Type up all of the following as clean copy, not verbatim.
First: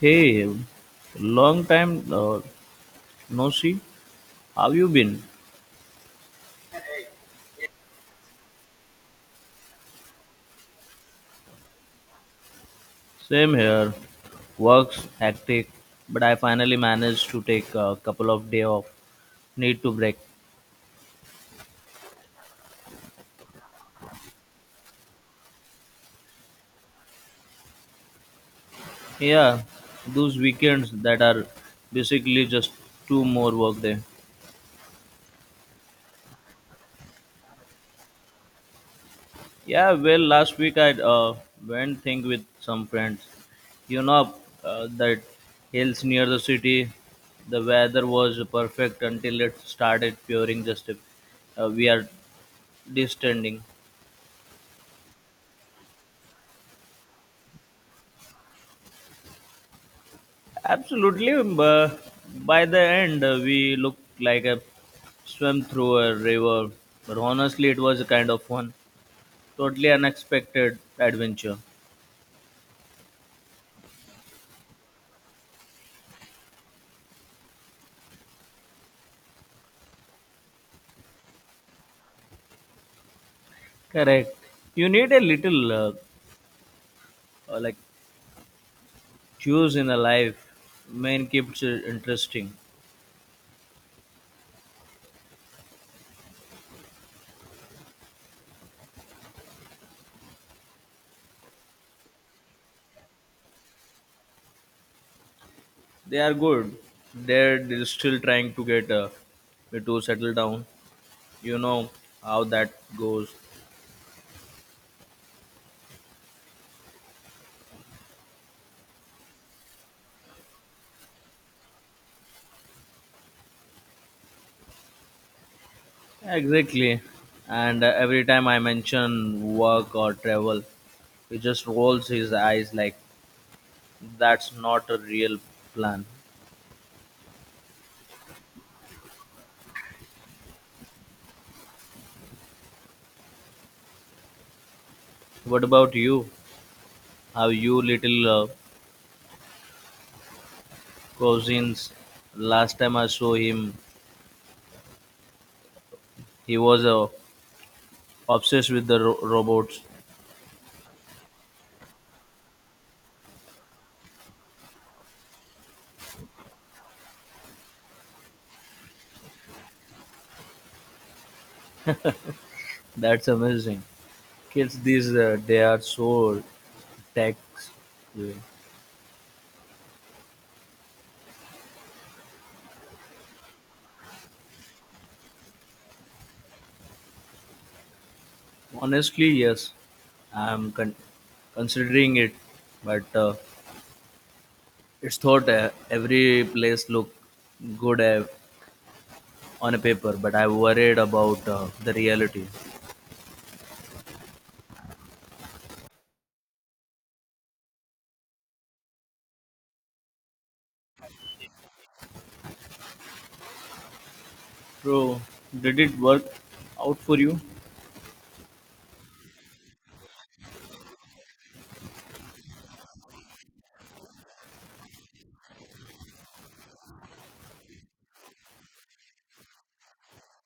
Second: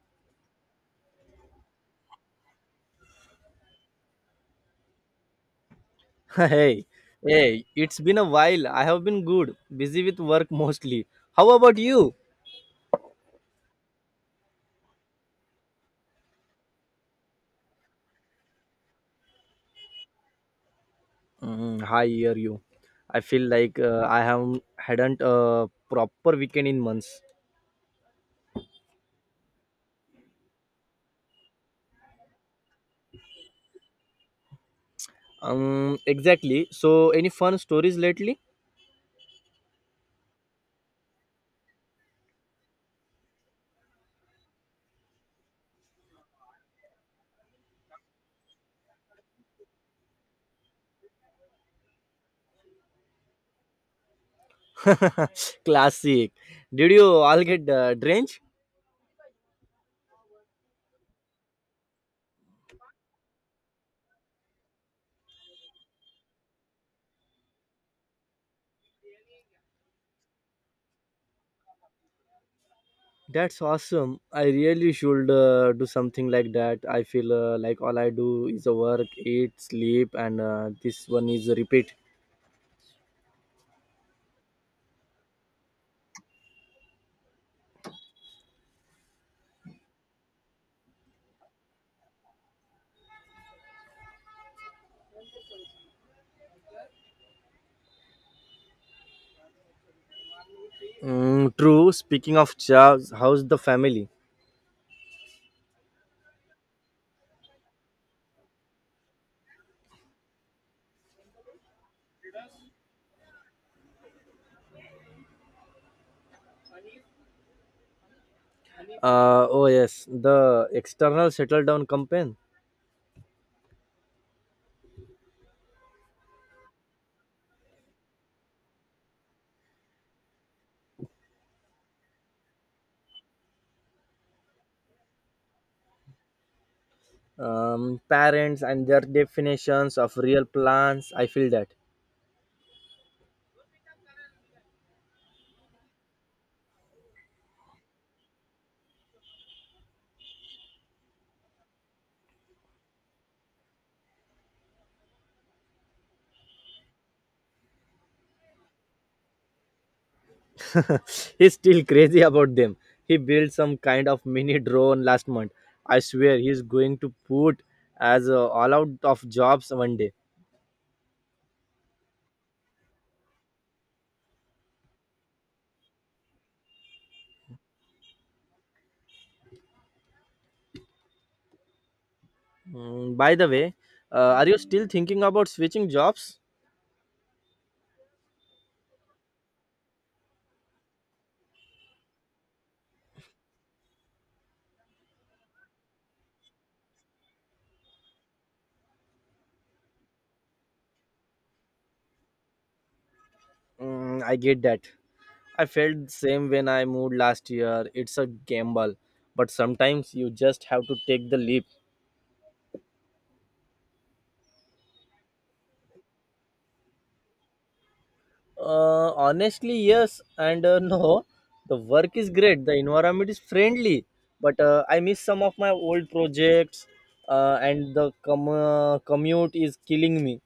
Hey, long time no see. How you been? Hey, hey, it's been a while. I have been good, busy with work mostly. How about you? Same here. Work's hectic, but I finally managed to take a couple of day off. Need to break. Mm, I hear you. I feel like I have hadn't a proper weekend in months. Yeah, those weekends that are basically just two more work day. Exactly. So, any fun stories lately? Yeah, well, last week I went thing with some friends. You know that hills near the city. The weather was perfect until it started pouring. Just we are distending. Classic. Did you all get drenched? Absolutely. By the end, we looked like a swim through a river. But honestly, it was a kind of fun, totally unexpected adventure. That's awesome. I really should do something like that. I feel like all I do is work, eat, sleep, and this one is a repeat. Correct. You need a little like cues in a life main keeps it interesting. Mm, true. Speaking of jobs, how's the family? They are good. They're still trying to get to settle down. You know how that goes. Oh yes, the external settle down campaign. Exactly. And every time I mention work or travel, he just rolls his eyes like that's not a real plan. Parents and their definitions of real plans. I feel that. What about you? How you little cousins? Last time I saw him, he was obsessed with the robots. He's still crazy about them. He built some kind of mini drone last month. I swear he's going to put as all out of jobs one day. That's amazing. Kids these they are so tech driven. Mm, by the way, are you still thinking about switching jobs? Honestly, yes, I'm con- considering it, but it's thought every place look good on a paper, but I worried about the reality. Mm, I get that. I felt the same when I moved last year. It's a gamble, but sometimes you just have to take the leap. Bro, did it work out for you? Honestly, yes and no. The work is great, the environment is friendly, but I miss some of my old projects, and the commute is killing me.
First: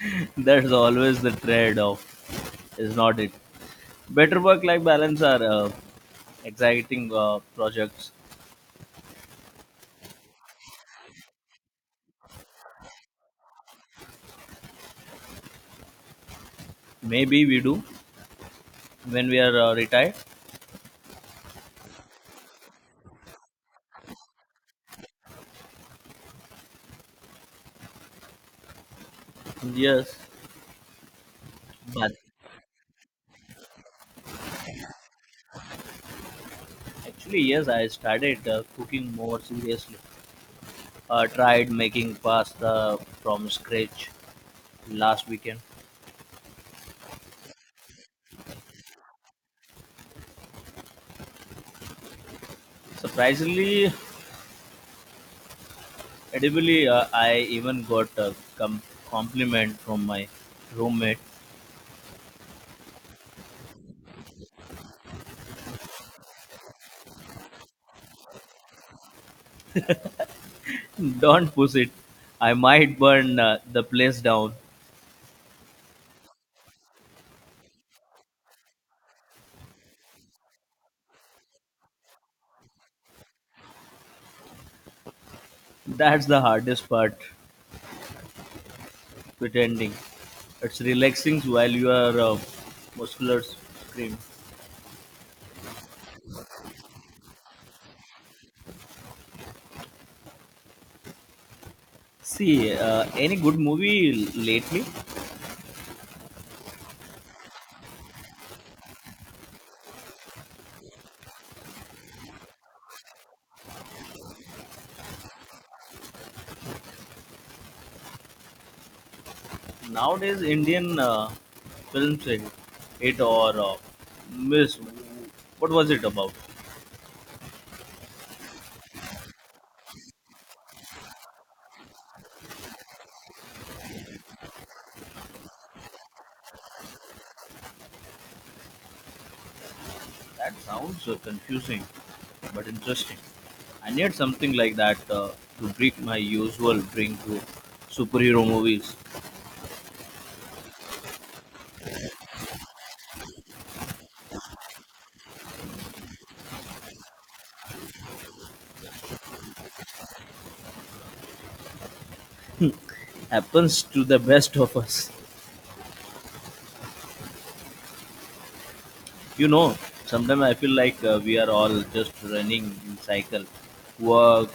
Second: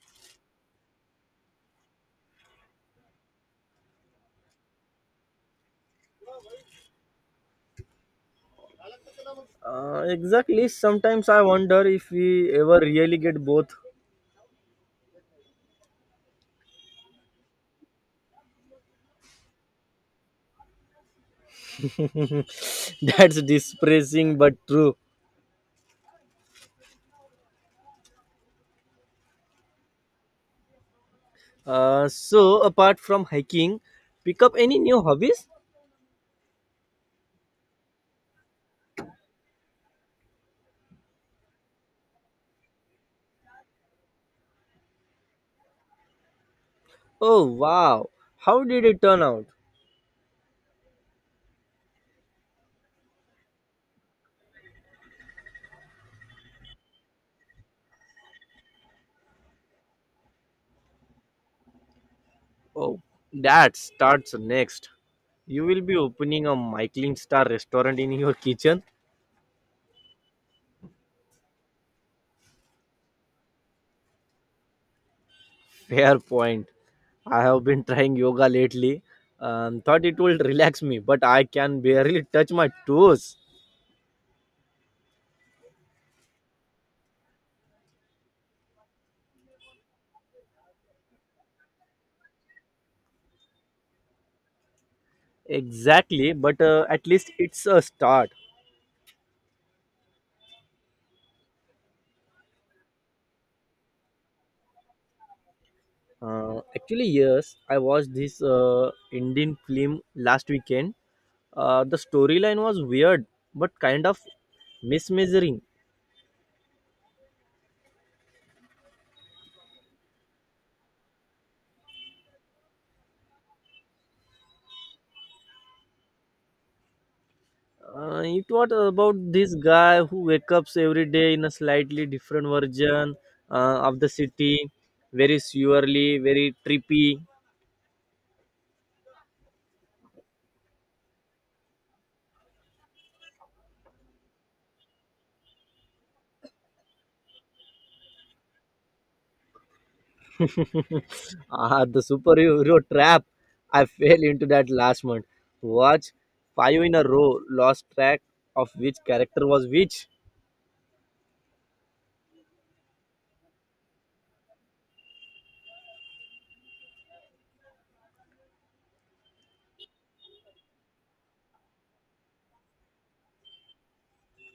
That's always the trade-off, is not it? Better work-life balance are exciting projects. Exactly. Sometimes I wonder if we ever really get both. Maybe we do, when we are retired. That's depressing but true. Yes, but So, apart from hiking, pick up any new hobbies? actually yes, I started cooking more seriously, tried making pasta from scratch last weekend. Oh wow, how did it turn out? Surprisingly edibly, I even got a compliment from my roommate. Oh, that starts next. You will be opening a Michelin star restaurant in your kitchen? Don't push it, I might burn the place down. Fair point. I have been trying yoga lately and thought it will relax me, but I can barely touch my toes. That's the hardest part, pretending it's relaxing while you are muscular scream. Exactly, but at least it's a start. See, any good movie lately? Actually, yes, I watched this Indian film last weekend. The storyline was weird, but kind of mismeasuring. Nowadays, Indian films, it or miss, what was it about? It was about this guy who wakes up every day in a slightly different version of the city, very surely, very trippy. That sounds confusing, but interesting. I need something like that to break my usual drink to superhero movies. Ah, the superhero trap. I fell into that last month. Watch five in a row, lost track of which character was which. Happens to the best of us. You know, sometimes I feel like we are all just running in cycle. Work,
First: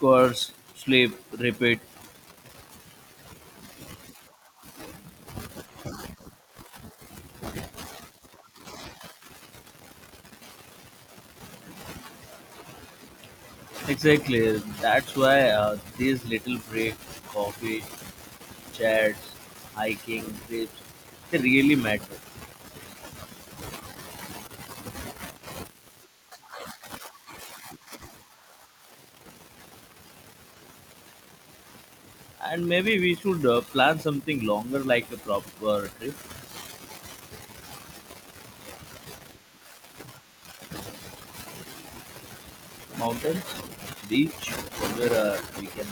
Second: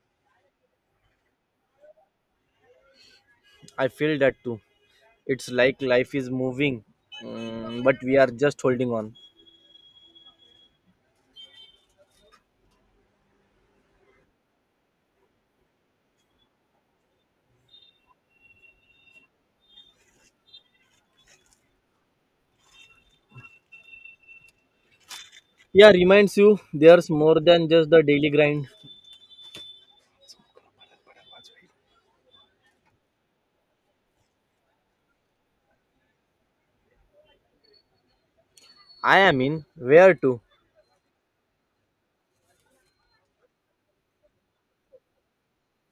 course, sleep, repeat. I feel that too. It's like life is moving, but we are just holding on. Exactly. That's why these little breaks, coffee, chats, hiking, trips, they really matter. Yeah, reminds you there's more than just the daily grind. And maybe we should plan something longer like a proper trip, I am in, where to? mountains, beach, somewhere we can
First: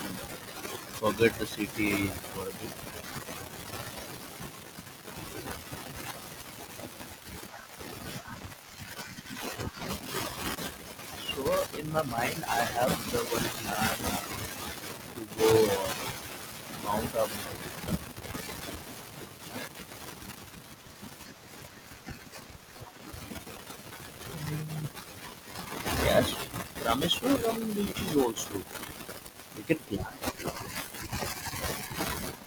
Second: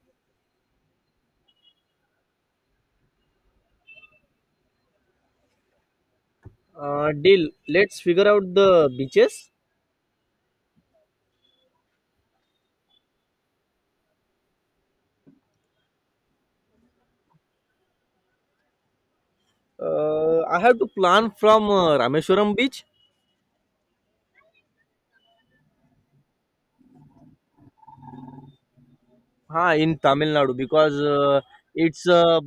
forget the city for a bit. Deal. Let's figure out the beaches. So in my mind, I have the one plan to go Mount Abu. I have to plan from Rameshwaram beach, Yes, Rameshwaram beach is also. We ha, can in plan. Tamil Nadu because it's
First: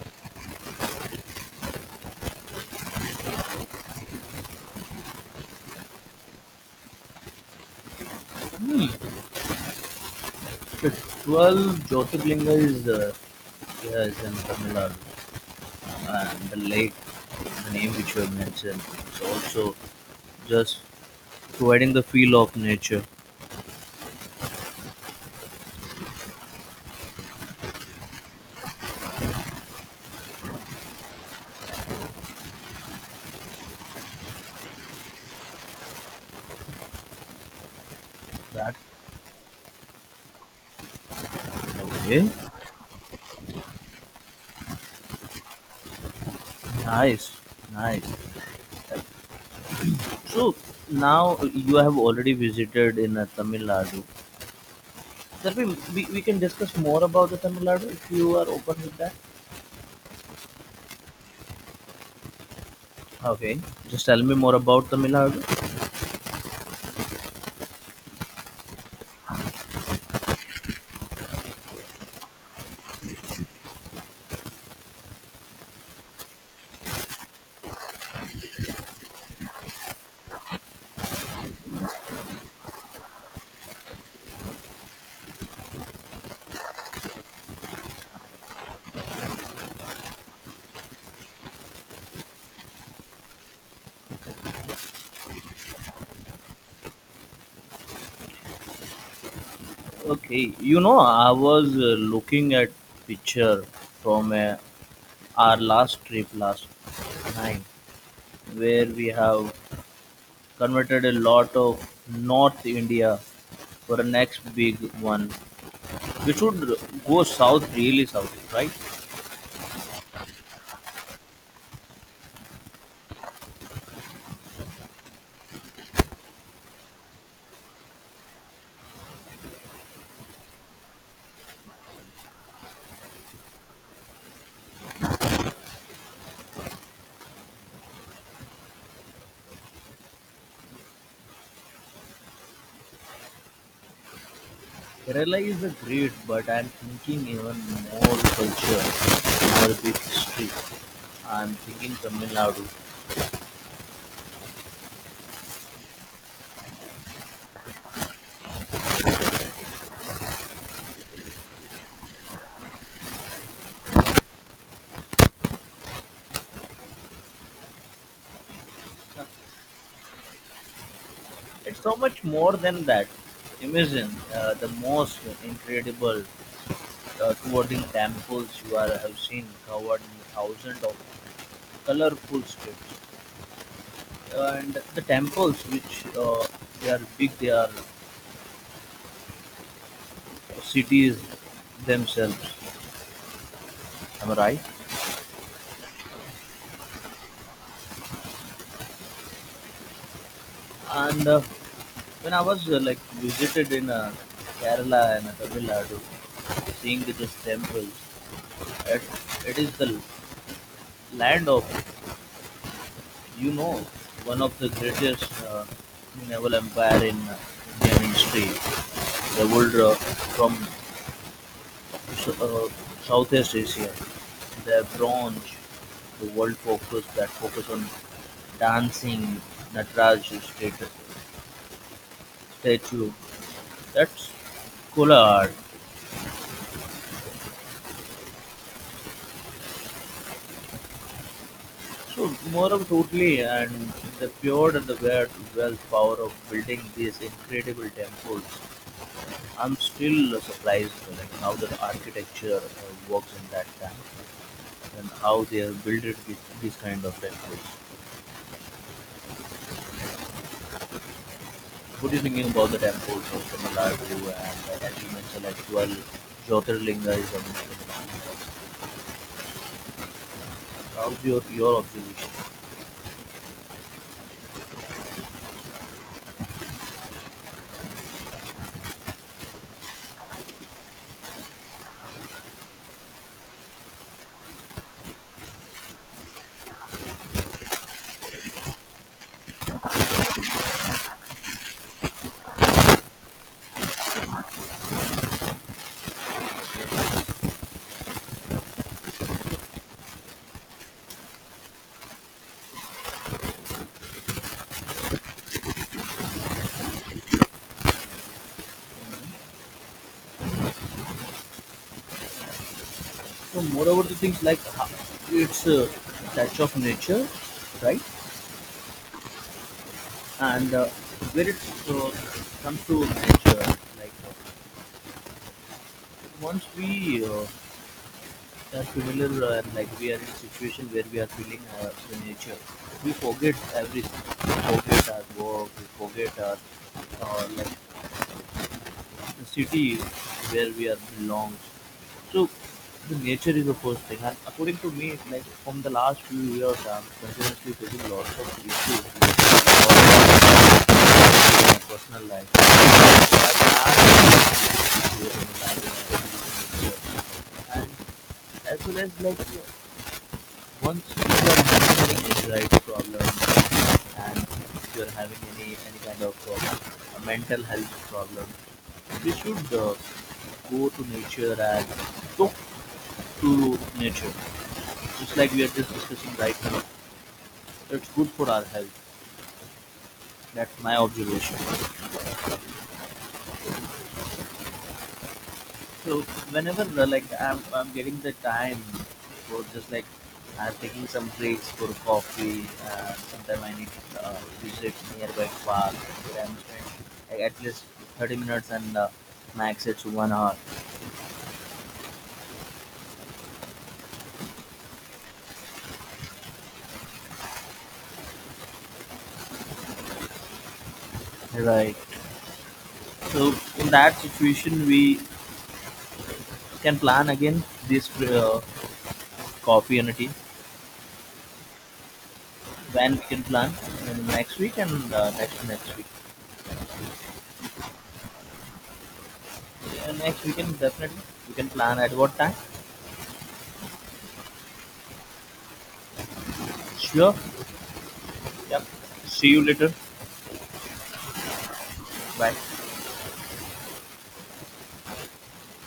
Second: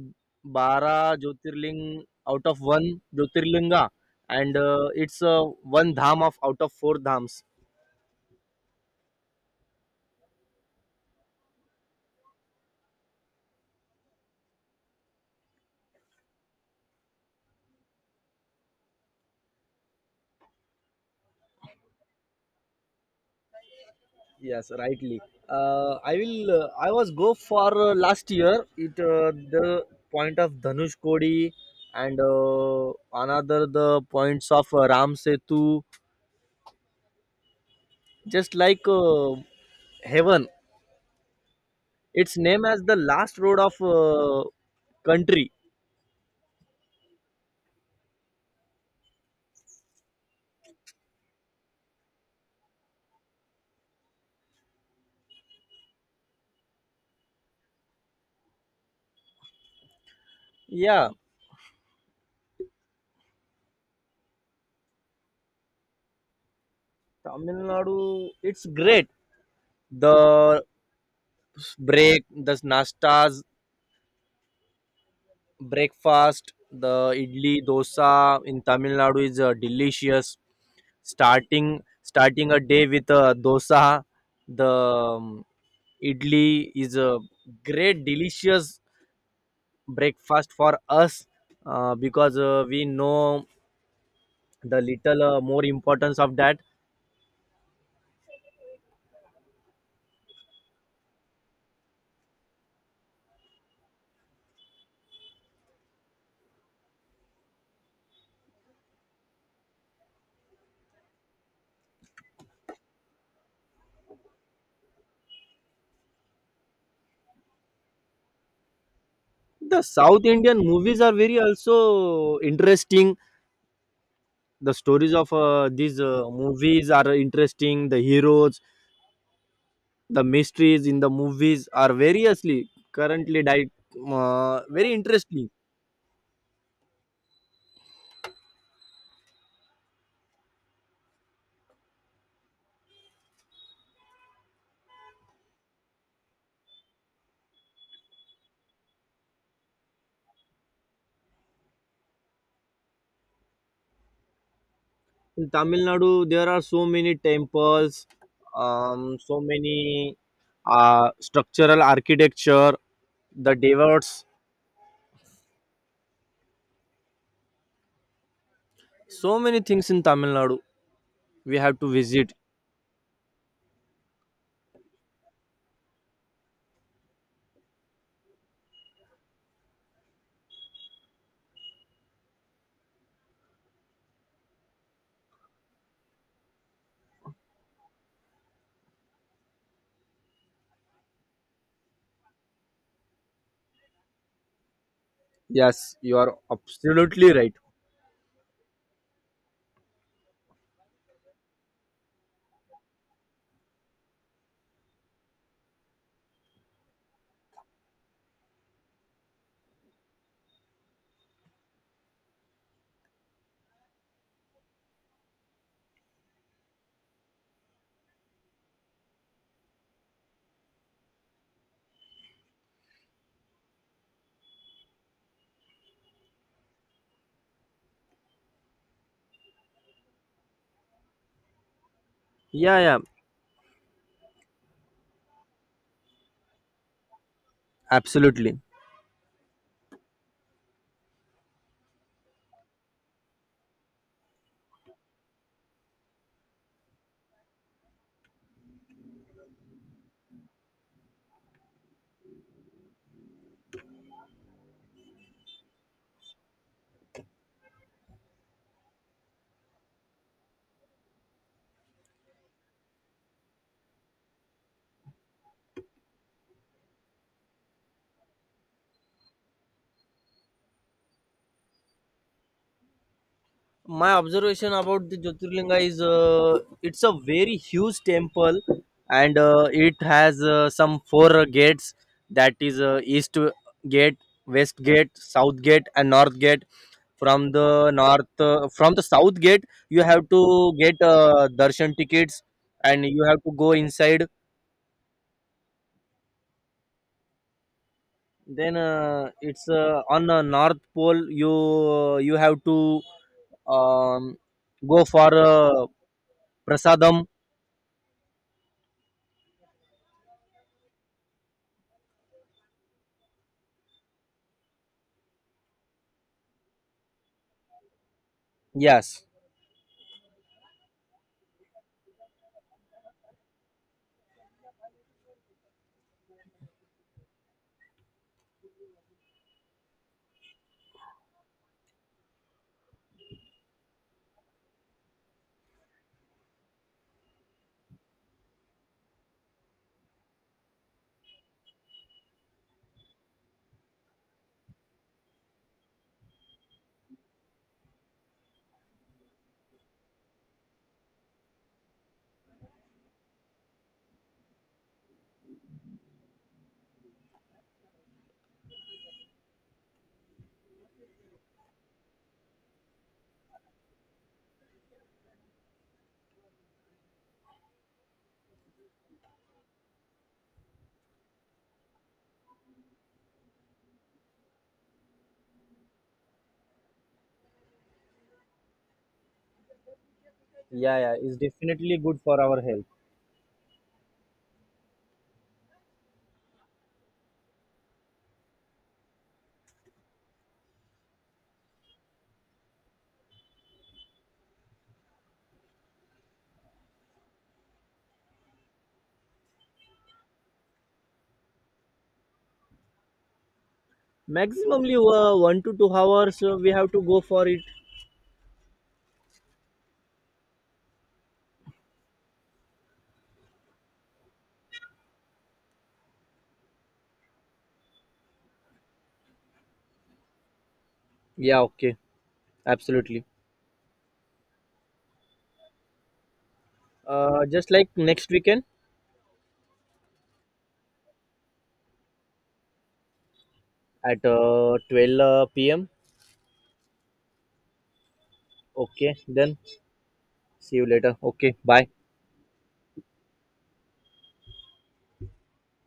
bara Jyotirling out of one Jyotirlinga, and it's one dham of out of four dhams. 12 Jyotirlinga is yeah, it's in Tamil Nadu. And the lake, the name which you have mentioned, it's also just providing the feel of nature. Yes, rightly. I will. I was go for last year. It the point of Dhanush Kodi and another the points of Ram Setu just That like heaven. okay, It's named as the last road of country. nice, nice. So now you have already visited in Tamil Nadu. Shall we, we can discuss more about the Tamil Nadu if you are open with that. Yeah, Okay, just tell me more about Tamil Nadu. Tamil Nadu. It's great. The break, the nastas, breakfast, the idli dosa in Tamil Nadu is delicious. Starting a day with a dosa, the idli is a great delicious breakfast for us because we know the little more importance of that. Okay, you know I was looking at picture from our last trip last night where we have converted a lot of North India for the next big one. We should go south, really south, right? The south Indian movies are very also interesting. The stories of these movies are interesting, the heroes, the mysteries in the movies are variously currently died, very interesting. Kerala is a great, but I'm thinking even more culture, more big history. I'm thinking Tamil Nadu. In Tamil Nadu there are so many temples, um, so many structural architecture, the devotes, so many things in Tamil Nadu we have It's to so much visit. more than that. Imagine the most incredible towering temples you are, have seen covered in thousands of colorful streets. And the temples which they are big, they are cities themselves. Am I right? Yes, you are absolutely right. And when I was like visited in Kerala and Tamil Nadu, seeing these temples, it, it is the land of you know one of the greatest naval empire in Indian history. They would from uh, Southeast Asia, their bronze, the world focus that focus on dancing Nataraju Yeah, yeah, statue. That's cool art. absolutely. So more of totally and the pure and the weird wealth power of building these incredible temples. I'm still surprised like how the architecture works in that time and how they have built it with these kind of temples. What are you thinking about the temples of Tamilnadu and as you mentioned, like 12 Jyotirlinga is a how's your observation? My observation about the Jyotirlinga is it's a very huge temple, and it has some four gates, that is east gate, west gate, south gate and north gate. From the north from the south gate you have to get darshan tickets and you have to go inside. Then it's on the north pole you have to um, go for prasadam. So moreover, the things like its touch of nature, right? Yes. And where it uh, comes to nature, like once we are familiar and like we are in a situation where we are feeling the nature, we forget everything. We forget our work. We forget our like the city where we are belongs. So the nature is the first thing, and according to me, it's like from the last few years, I'm continuously facing lots of issues in my personal life. So I can add issues in my life, especially in nature. And as well as like once you are having any right problem and if you are having any kind of a mental health problem, we should go to nature and talk to nature. Just like we are just discussing right now, it's good for our health. That's my Yeah, yeah, it's observation. definitely good for our health. So whenever like I'm getting the time for just like I'm taking some breaks for coffee and sometimes I need to visit nearby park where I'm spending like, at least 30 minutes and max it's 1 hour. Maximumly 1 to 2 hours we have to go for it. Right. So in that situation we can plan again this coffee and a tea Yeah, okay, when we absolutely. can plan in next week and next to next week. Just like next weekend, And next weekend definitely we can plan at what time. at 12 p.m. Sure. Yep. Okay See then, you later. see you later. Okay, bye. 喂。